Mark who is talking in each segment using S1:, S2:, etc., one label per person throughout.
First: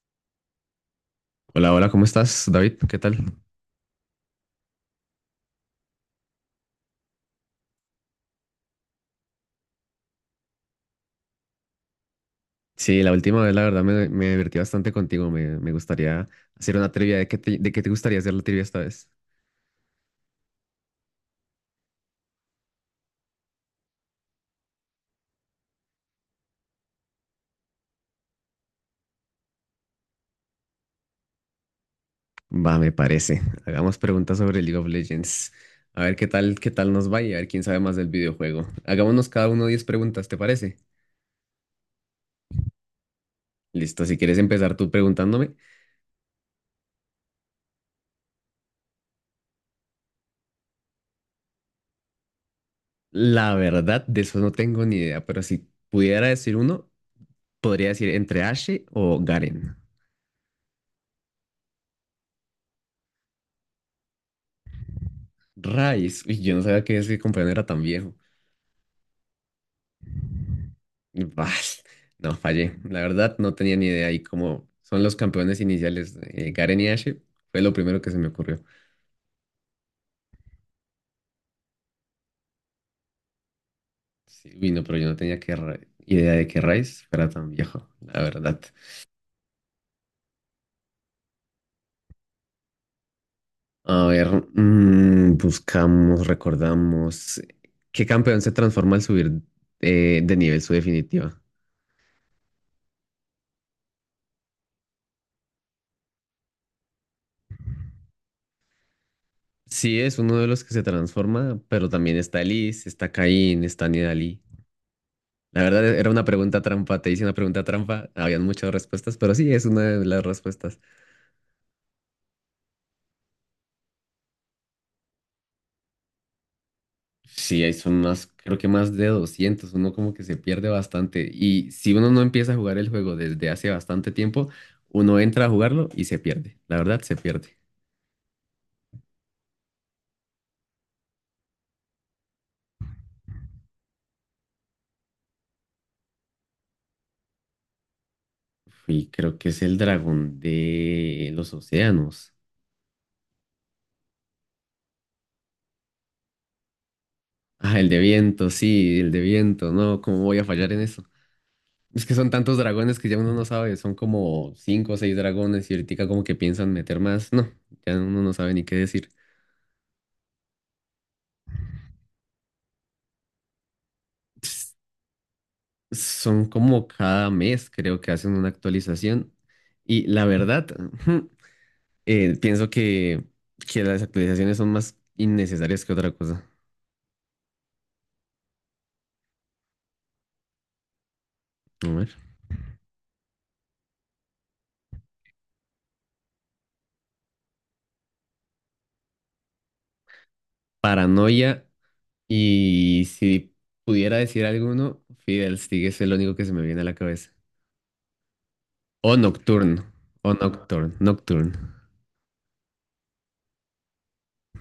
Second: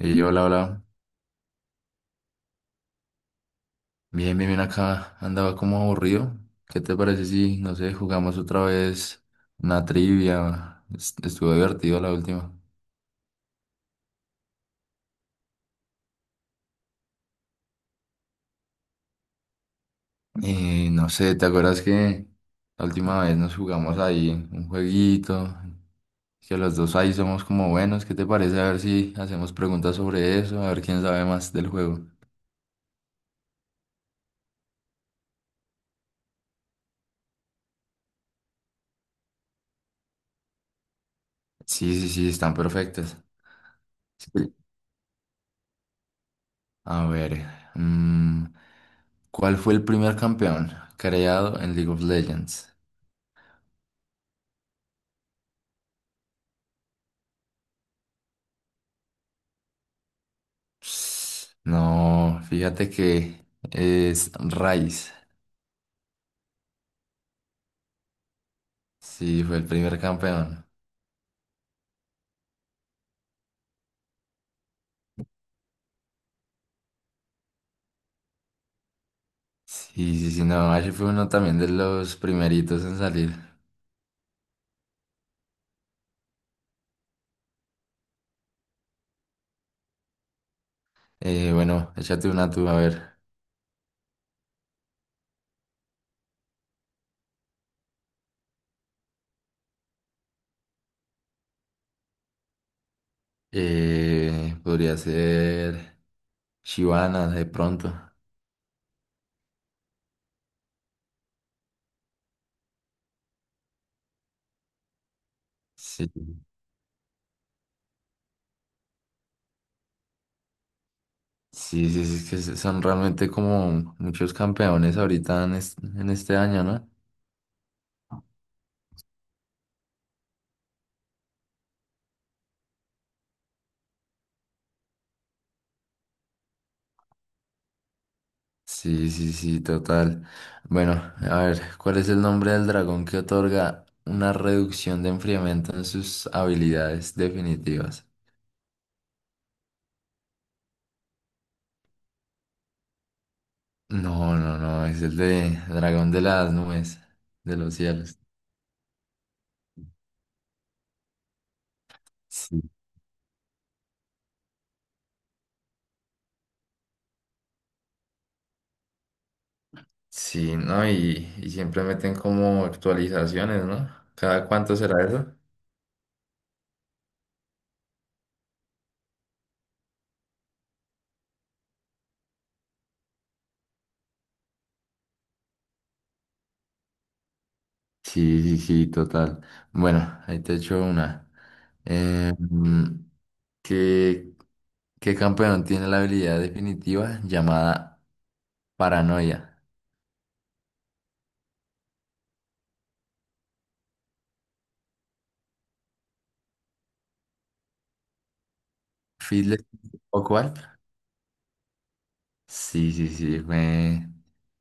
S1: Y yo, hola, hola.
S2: Hola, hola, ¿cómo estás, David? ¿Qué tal?
S1: Bien, bien, bien acá. Andaba como aburrido. ¿Qué te parece si, no sé, jugamos otra vez una trivia? Estuvo divertido la última.
S2: Sí, la última vez, la verdad, me divertí bastante contigo. Me gustaría hacer una trivia. ¿De qué te gustaría hacer la trivia esta vez?
S1: Y no sé, ¿te acuerdas que la última vez nos jugamos ahí un jueguito? Que los dos ahí somos como buenos. ¿Qué te parece? A ver si hacemos preguntas sobre eso, a ver quién sabe más del juego.
S2: Va, me parece. Hagamos preguntas sobre League of Legends. A ver qué tal nos va y a ver quién sabe más del videojuego. Hagámonos cada uno 10 preguntas, ¿te parece?
S1: Sí, sí, sí, están perfectas.
S2: Listo, si quieres
S1: Sí.
S2: empezar tú preguntándome.
S1: A ver, mm, ¿cuál fue el primer campeón creado en League of Legends?
S2: La verdad, de eso no tengo ni idea, pero si pudiera decir uno, podría decir entre Ashe o Garen.
S1: No, fíjate que es Rice.
S2: Rice, uy, yo no sabía que ese compañero era tan viejo.
S1: Sí, fue el primer campeón.
S2: Bah, no, fallé. La verdad, no tenía ni idea. Y como son los campeones iniciales, Garen y Ashe, fue lo primero que se me ocurrió.
S1: Sí, sí, sí, no, Ash fue uno también de los primeritos en salir.
S2: Sí, uy, no, pero yo no tenía idea de que Rice fuera tan viejo, la verdad.
S1: Bueno, échate una tú, a ver.
S2: A ver, buscamos, recordamos. ¿Qué campeón se transforma al subir de nivel su definitiva?
S1: Podría ser Shivana de pronto.
S2: Sí, es uno de los que se transforma, pero también está Elise, está Kayn, está Nidalee. La verdad era
S1: Sí,
S2: una pregunta trampa, te hice una pregunta trampa, habían muchas respuestas, pero sí, es una de las respuestas.
S1: sí, sí, sí, es que son realmente como muchos campeones ahorita en este año, ¿no?
S2: Sí, ahí son más, creo que más de 200, uno como que se pierde bastante y si uno no empieza a jugar el juego desde hace bastante tiempo, uno entra a jugarlo y se pierde, la verdad se pierde.
S1: Sí, sí, sí, total. Bueno, a ver, ¿cuál es el nombre del dragón que otorga una reducción de enfriamiento en sus habilidades definitivas?
S2: Y creo que es el dragón de los océanos.
S1: No, no, no, es el de dragón de las nubes, de los
S2: Ah, el de
S1: cielos.
S2: viento, sí, el de viento, no, ¿cómo voy a fallar en eso? Es que son tantos
S1: Sí,
S2: dragones que ya uno no sabe, son como cinco o seis dragones y ahorita como que piensan meter más. No, ya uno no sabe ni qué decir.
S1: sí, ¿no? Y siempre meten como actualizaciones, ¿no? ¿Cada
S2: Ps-
S1: cuánto será eso?
S2: Son como cada mes, creo que hacen una actualización. Y la verdad, pienso que las actualizaciones son más innecesarias que otra cosa.
S1: Sí, sí, sí, total. Bueno, ahí te echo una.
S2: A ver.
S1: Eh, ¿Qué, qué campeón tiene la habilidad definitiva llamada paranoia?
S2: Paranoia. Y si pudiera decir alguno, Fidel Stick es el único que se me viene a la cabeza. O
S1: ¿Fiddler
S2: Nocturne.
S1: o
S2: O
S1: cuál?
S2: Nocturne. Nocturne.
S1: Sí, sí, sí, me...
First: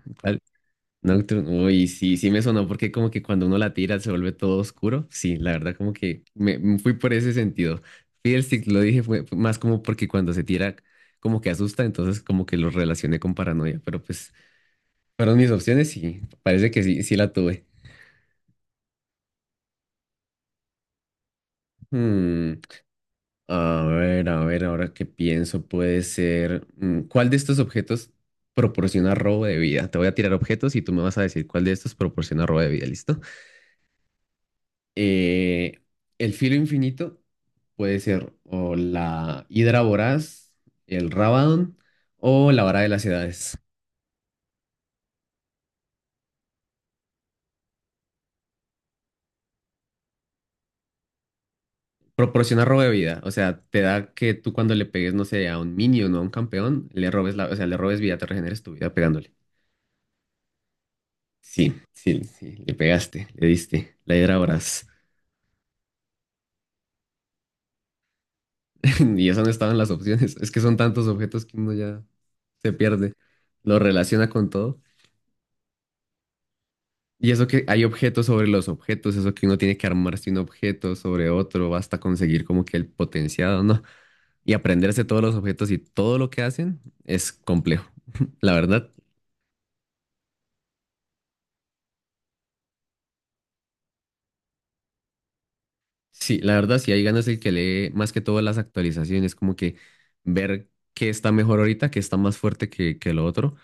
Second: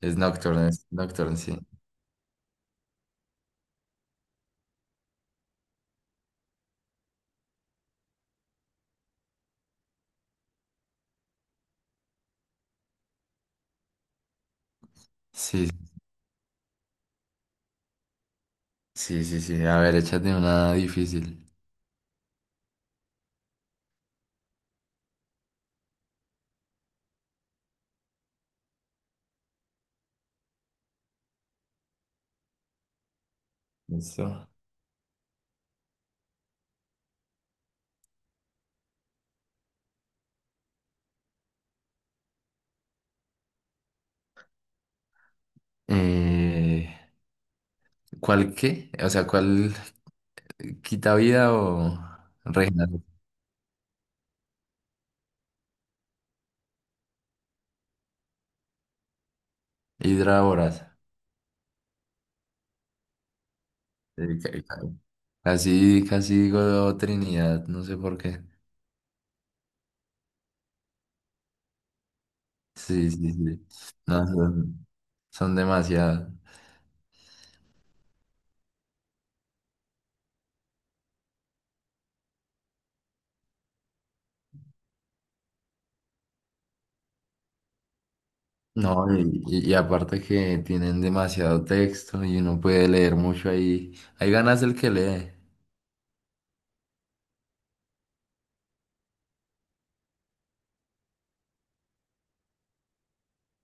S1: es Nocturne, sí.
S2: Nocturne, uy, sí, sí me sonó porque como que cuando uno la tira se vuelve todo oscuro. Sí, la verdad como que me fui por ese sentido. Fiddlesticks lo dije fue más como porque cuando se tira como que asusta, entonces como que lo relacioné con paranoia, pero pues fueron mis
S1: Sí,
S2: opciones y parece que sí, sí la tuve.
S1: sí, sí, sí. A ver, échate una difícil.
S2: Hmm, a ver, ahora que pienso puede ser, ¿cuál de estos objetos proporciona robo de vida? Te voy a tirar objetos y tú me vas a decir cuál de estos proporciona robo de vida, ¿listo?
S1: Listo.
S2: Eh, el filo infinito puede ser o la hidra voraz, el Rabadon o la vara de las edades.
S1: Eh, ¿Cuál qué? O sea, ¿cuál quita vida o
S2: Proporciona robo
S1: reina?
S2: de vida, o sea, te da que tú cuando le pegues, no sé, a un minion o no a un campeón, le robes la, o sea, le robes vida, te regeneres tu vida pegándole.
S1: Hidra Voraz.
S2: Sí, sí, sí, le pegaste, le diste, la hidra
S1: Eh, ca-
S2: voraz.
S1: ca- Casi, casi digo Trinidad, no sé por qué.
S2: Y eso no estaban las opciones, es que son tantos objetos que uno ya se
S1: Sí,
S2: pierde,
S1: sí, sí.
S2: lo
S1: No,
S2: relaciona con
S1: sé.
S2: todo.
S1: Son demasiadas.
S2: Y eso que hay objetos sobre los objetos, eso que uno tiene que armarse un objeto sobre otro hasta conseguir como que el potenciado, ¿no? Y aprenderse todos los objetos y todo lo que hacen es complejo. La verdad,
S1: No, y aparte que tienen demasiado texto y uno puede leer mucho ahí. Hay ganas el que lee.
S2: sí, la verdad, sí hay ganas el que lee más que todo las actualizaciones, como que ver qué está mejor ahorita, qué está más fuerte que lo otro.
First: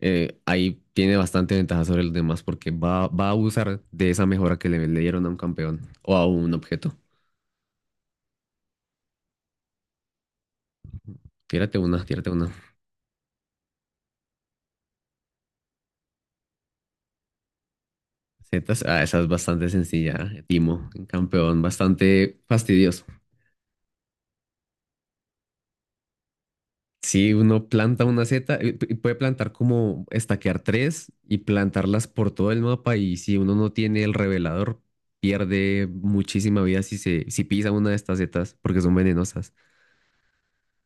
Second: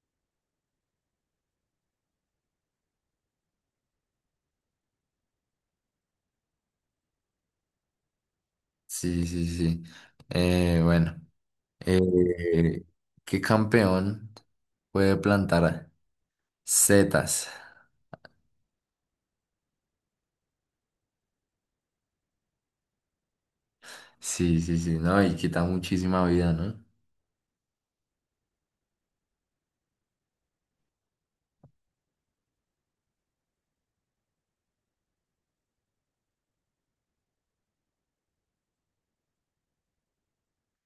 S2: Ahí tiene bastante ventaja sobre los demás porque va a usar de esa mejora que le dieron a un campeón o a un objeto.
S1: Sí, sí, sí. Bueno,
S2: Tírate una, tírate una.
S1: eh, ¿qué campeón puede plantar setas?
S2: Zetas, ah, esa es bastante sencilla, Timo, un campeón, bastante fastidioso.
S1: Sí, sí, sí, no, y quita muchísima vida, ¿no?
S2: Si uno planta una zeta, puede plantar como estaquear tres y plantarlas por todo el mapa y si uno no tiene el revelador, pierde muchísima vida si pisa una de estas zetas porque son venenosas.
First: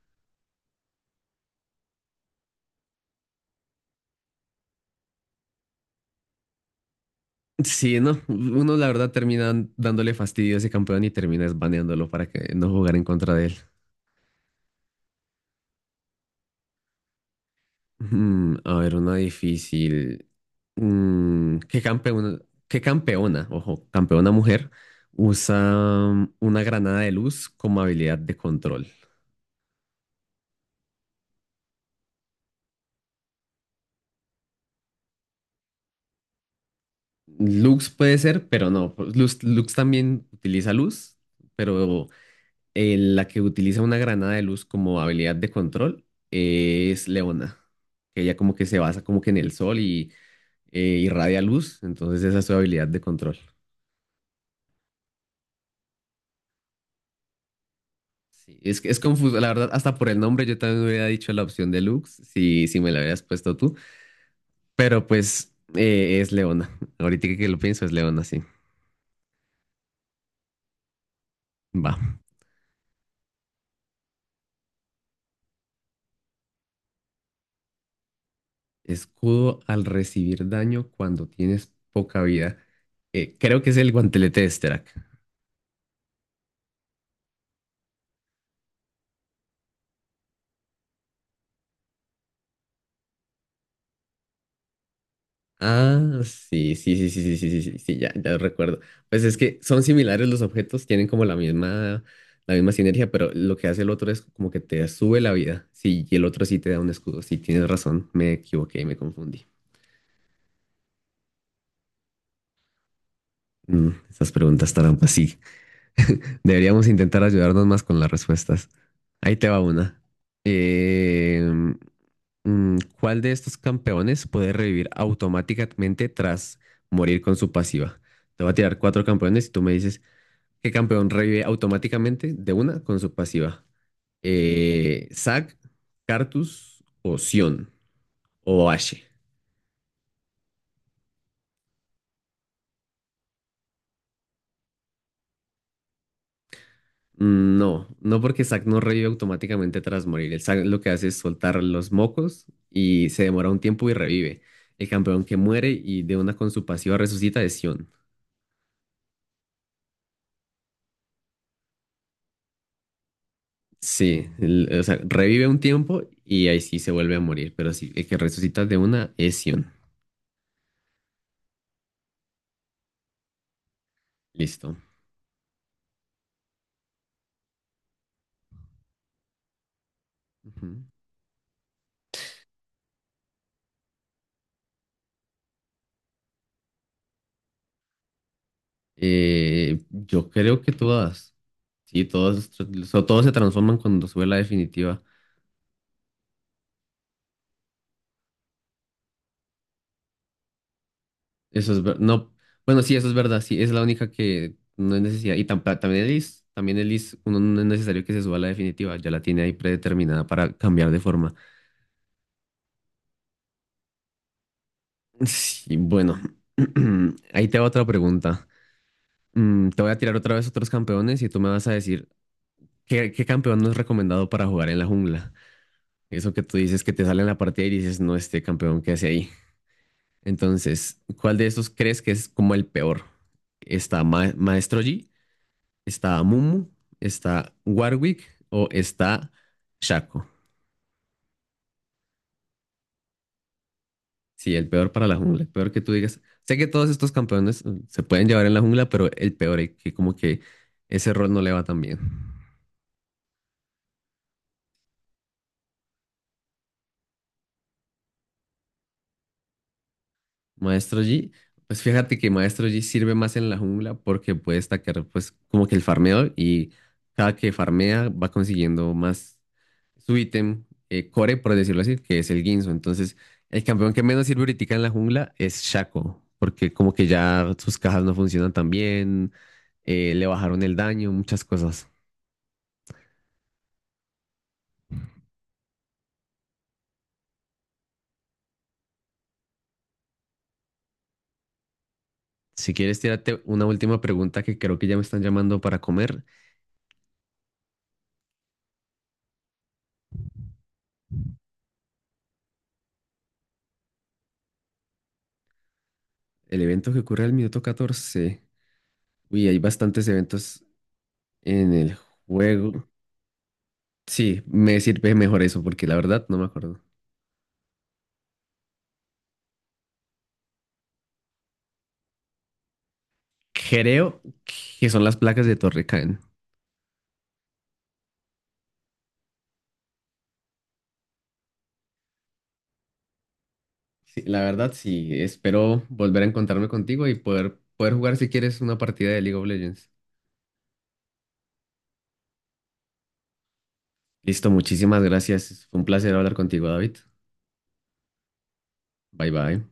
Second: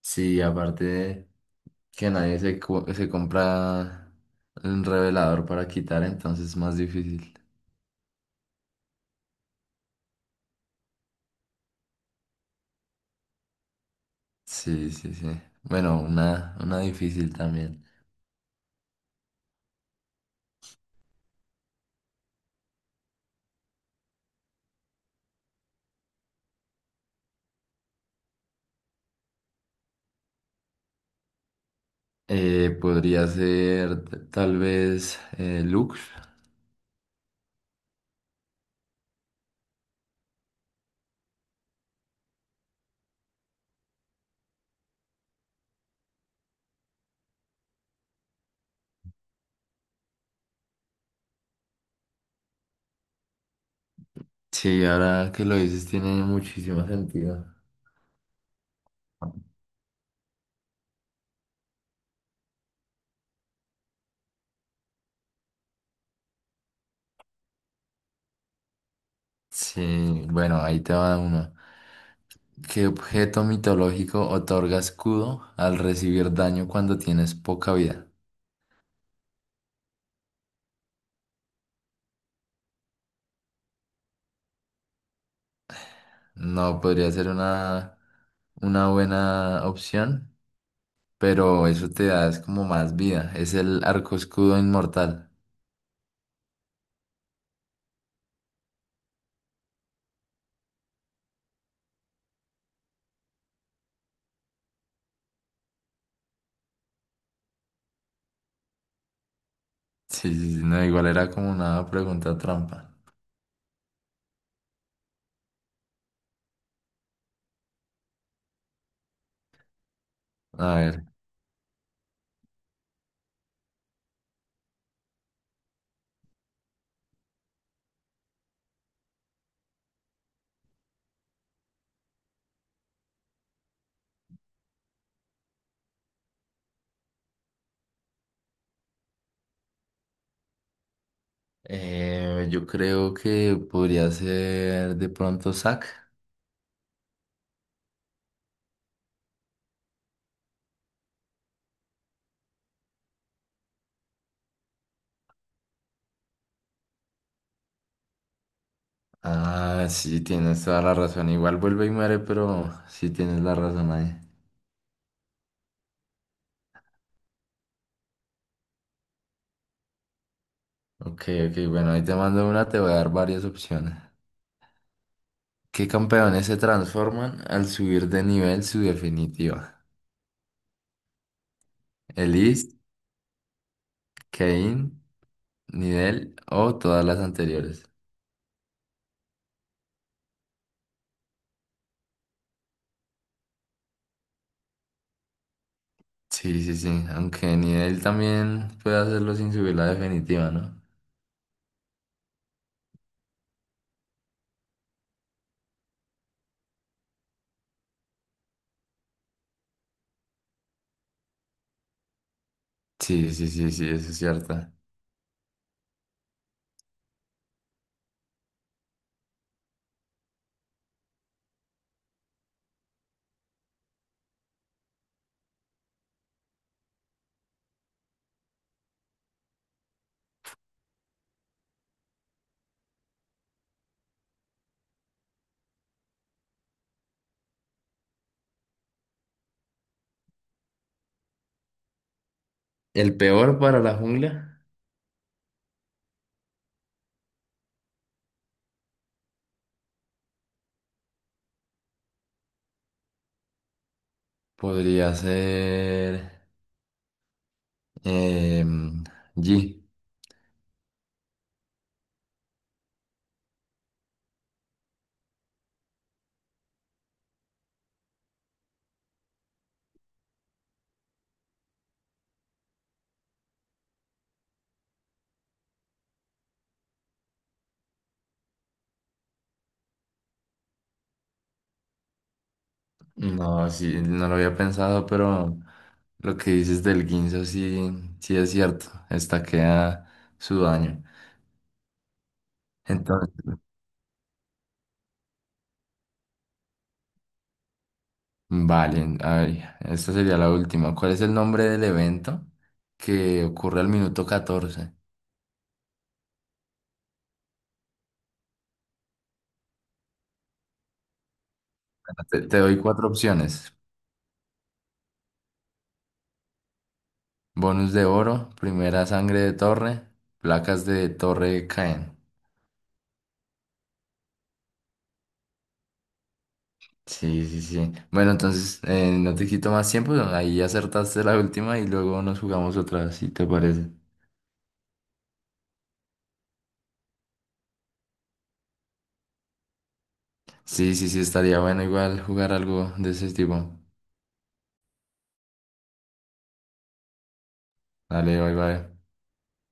S1: Sí, aparte de que nadie se compra un revelador para quitar, entonces es más difícil.
S2: Sí, no, uno la verdad termina dándole fastidio a ese campeón y termina baneándolo para que no jugar en contra de él.
S1: Sí, sí, sí. Bueno, una difícil también.
S2: A ver, una difícil. ¿Qué campeona, qué campeona, ojo, campeona mujer usa una granada de luz como habilidad de control?
S1: Podría ser tal vez Lux.
S2: Lux puede ser, pero no. Pues, Lux, también utiliza luz, pero la que utiliza una granada de luz como habilidad de control es Leona, que ella como que se basa como que en el sol y irradia luz, entonces esa es su habilidad de control.
S1: Sí, ahora que lo dices tiene muchísimo sentido.
S2: Sí, es que es confuso, la verdad, hasta por el nombre yo también hubiera dicho la opción deluxe, si me la hubieras puesto tú, pero pues es Leona, ahorita que lo pienso es Leona, sí,
S1: Sí, bueno, ahí te va uno.
S2: va.
S1: ¿Qué objeto mitológico otorga escudo al recibir daño cuando tienes poca vida?
S2: Escudo al recibir daño cuando tienes poca vida, creo que es el guantelete de Sterak.
S1: No, podría ser una buena opción, pero eso te da es como más vida. Es el arco escudo inmortal.
S2: Ah, sí, sí, sí, sí, sí, sí, sí, sí, sí, ya, ya recuerdo. Pues es que son similares los objetos, tienen como la misma sinergia, pero lo que hace el otro es como que te sube la vida. Sí, y el otro sí te da un escudo. Sí, tienes razón, me equivoqué, me confundí.
S1: Sí, sí, sí, no, igual era como una pregunta trampa.
S2: Esas preguntas trampas, sí. Deberíamos intentar ayudarnos más con las respuestas. Ahí te va una.
S1: A ver.
S2: Eh, ¿cuál de estos campeones puede revivir automáticamente tras morir con su pasiva? Te voy a tirar cuatro campeones y tú me dices ¿Qué campeón revive automáticamente de una con su pasiva. Zac, Cartus o Sion o Ashe.
S1: Yo creo que podría ser de pronto Zack.
S2: No, no porque Zac no revive automáticamente tras morir. El Zac lo que hace es soltar los mocos y se demora un tiempo y revive. El campeón que muere y de una con su pasiva resucita es Sion.
S1: Ah, sí, tienes toda la razón. Igual vuelve y muere, pero sí tienes la razón ahí.
S2: Sí, o sea, revive un tiempo y ahí sí se vuelve a morir, pero sí, el que resucita de una es Sion.
S1: Ok, ok, bueno, ahí te mando una, te voy a dar varias opciones.
S2: Listo.
S1: ¿Qué campeones se transforman al subir de nivel su definitiva?
S2: Ujú.
S1: ¿Elise, Kayn, Nidel o todas las anteriores?
S2: Yo creo que todas. Sí, todas se transforman cuando sube la definitiva.
S1: Sí, sí, sí, aunque Nidel también puede hacerlo sin subir la definitiva, ¿no?
S2: No, bueno, sí, eso es verdad. Sí, es la única que no es necesidad. Y también el is, uno no es necesario que se suba a la definitiva. Ya la tiene ahí predeterminada para cambiar de forma.
S1: Sí, sí, sí, sí, eso es cierto.
S2: Sí, bueno. Ahí te va otra pregunta. Te voy a tirar otra vez otros campeones y tú me vas a decir qué campeón no es recomendado para jugar en la jungla. Eso que tú dices que te sale en la partida y dices, no, este campeón que hace ahí. Entonces, ¿cuál de esos crees que es como el peor? ¿Está Maestro Yi? ¿Está Mumu? ¿Está Warwick? ¿O está Shaco?
S1: El peor para la
S2: Sí,
S1: jungla
S2: el peor para la jungla, el peor que tú digas. Sé que todos estos campeones se pueden llevar en la jungla, pero el peor, es que como que ese rol no le va tan bien.
S1: podría ser em, G.
S2: Maestro Yi, pues fíjate que Maestro Yi sirve más en la jungla porque puede destacar pues como que el farmeo y cada que farmea va consiguiendo más su ítem core, por decirlo así, que es el Guinzo. Entonces, el campeón que menos sirve ahorita en la jungla es Shaco, porque como que ya sus cajas no funcionan tan bien, le bajaron el daño, muchas cosas.
S1: No, sí, no lo había pensado, pero lo que dices del Guinzo sí, sí es cierto. Queda su daño.
S2: Si quieres, tírate
S1: Entonces,
S2: una última pregunta que creo que ya me están llamando para comer.
S1: vale, a ver, esta sería la última. ¿Cuál es el nombre del evento que ocurre al minuto 14?
S2: El evento que ocurre al minuto 14. Uy, hay bastantes eventos en el
S1: Bueno, te doy
S2: juego.
S1: cuatro opciones.
S2: Sí, me sirve mejor eso, porque la verdad no me acuerdo.
S1: Bonus de oro, primera sangre de torre, placas de torre caen.
S2: Creo que son las placas de Torre Caen.
S1: Sí, sí, sí. Bueno, entonces no te quito más tiempo. Ahí acertaste la última y luego nos jugamos otra, si te parece.
S2: Sí, la verdad, sí, espero volver a encontrarme contigo y poder jugar si quieres una partida de League of Legends.
S1: Sí, sí, sí, estaría bueno igual jugar algo de ese tipo.
S2: Listo, muchísimas gracias. Fue un placer hablar contigo, David.
S1: Dale, bye, bye.
S2: Bye bye.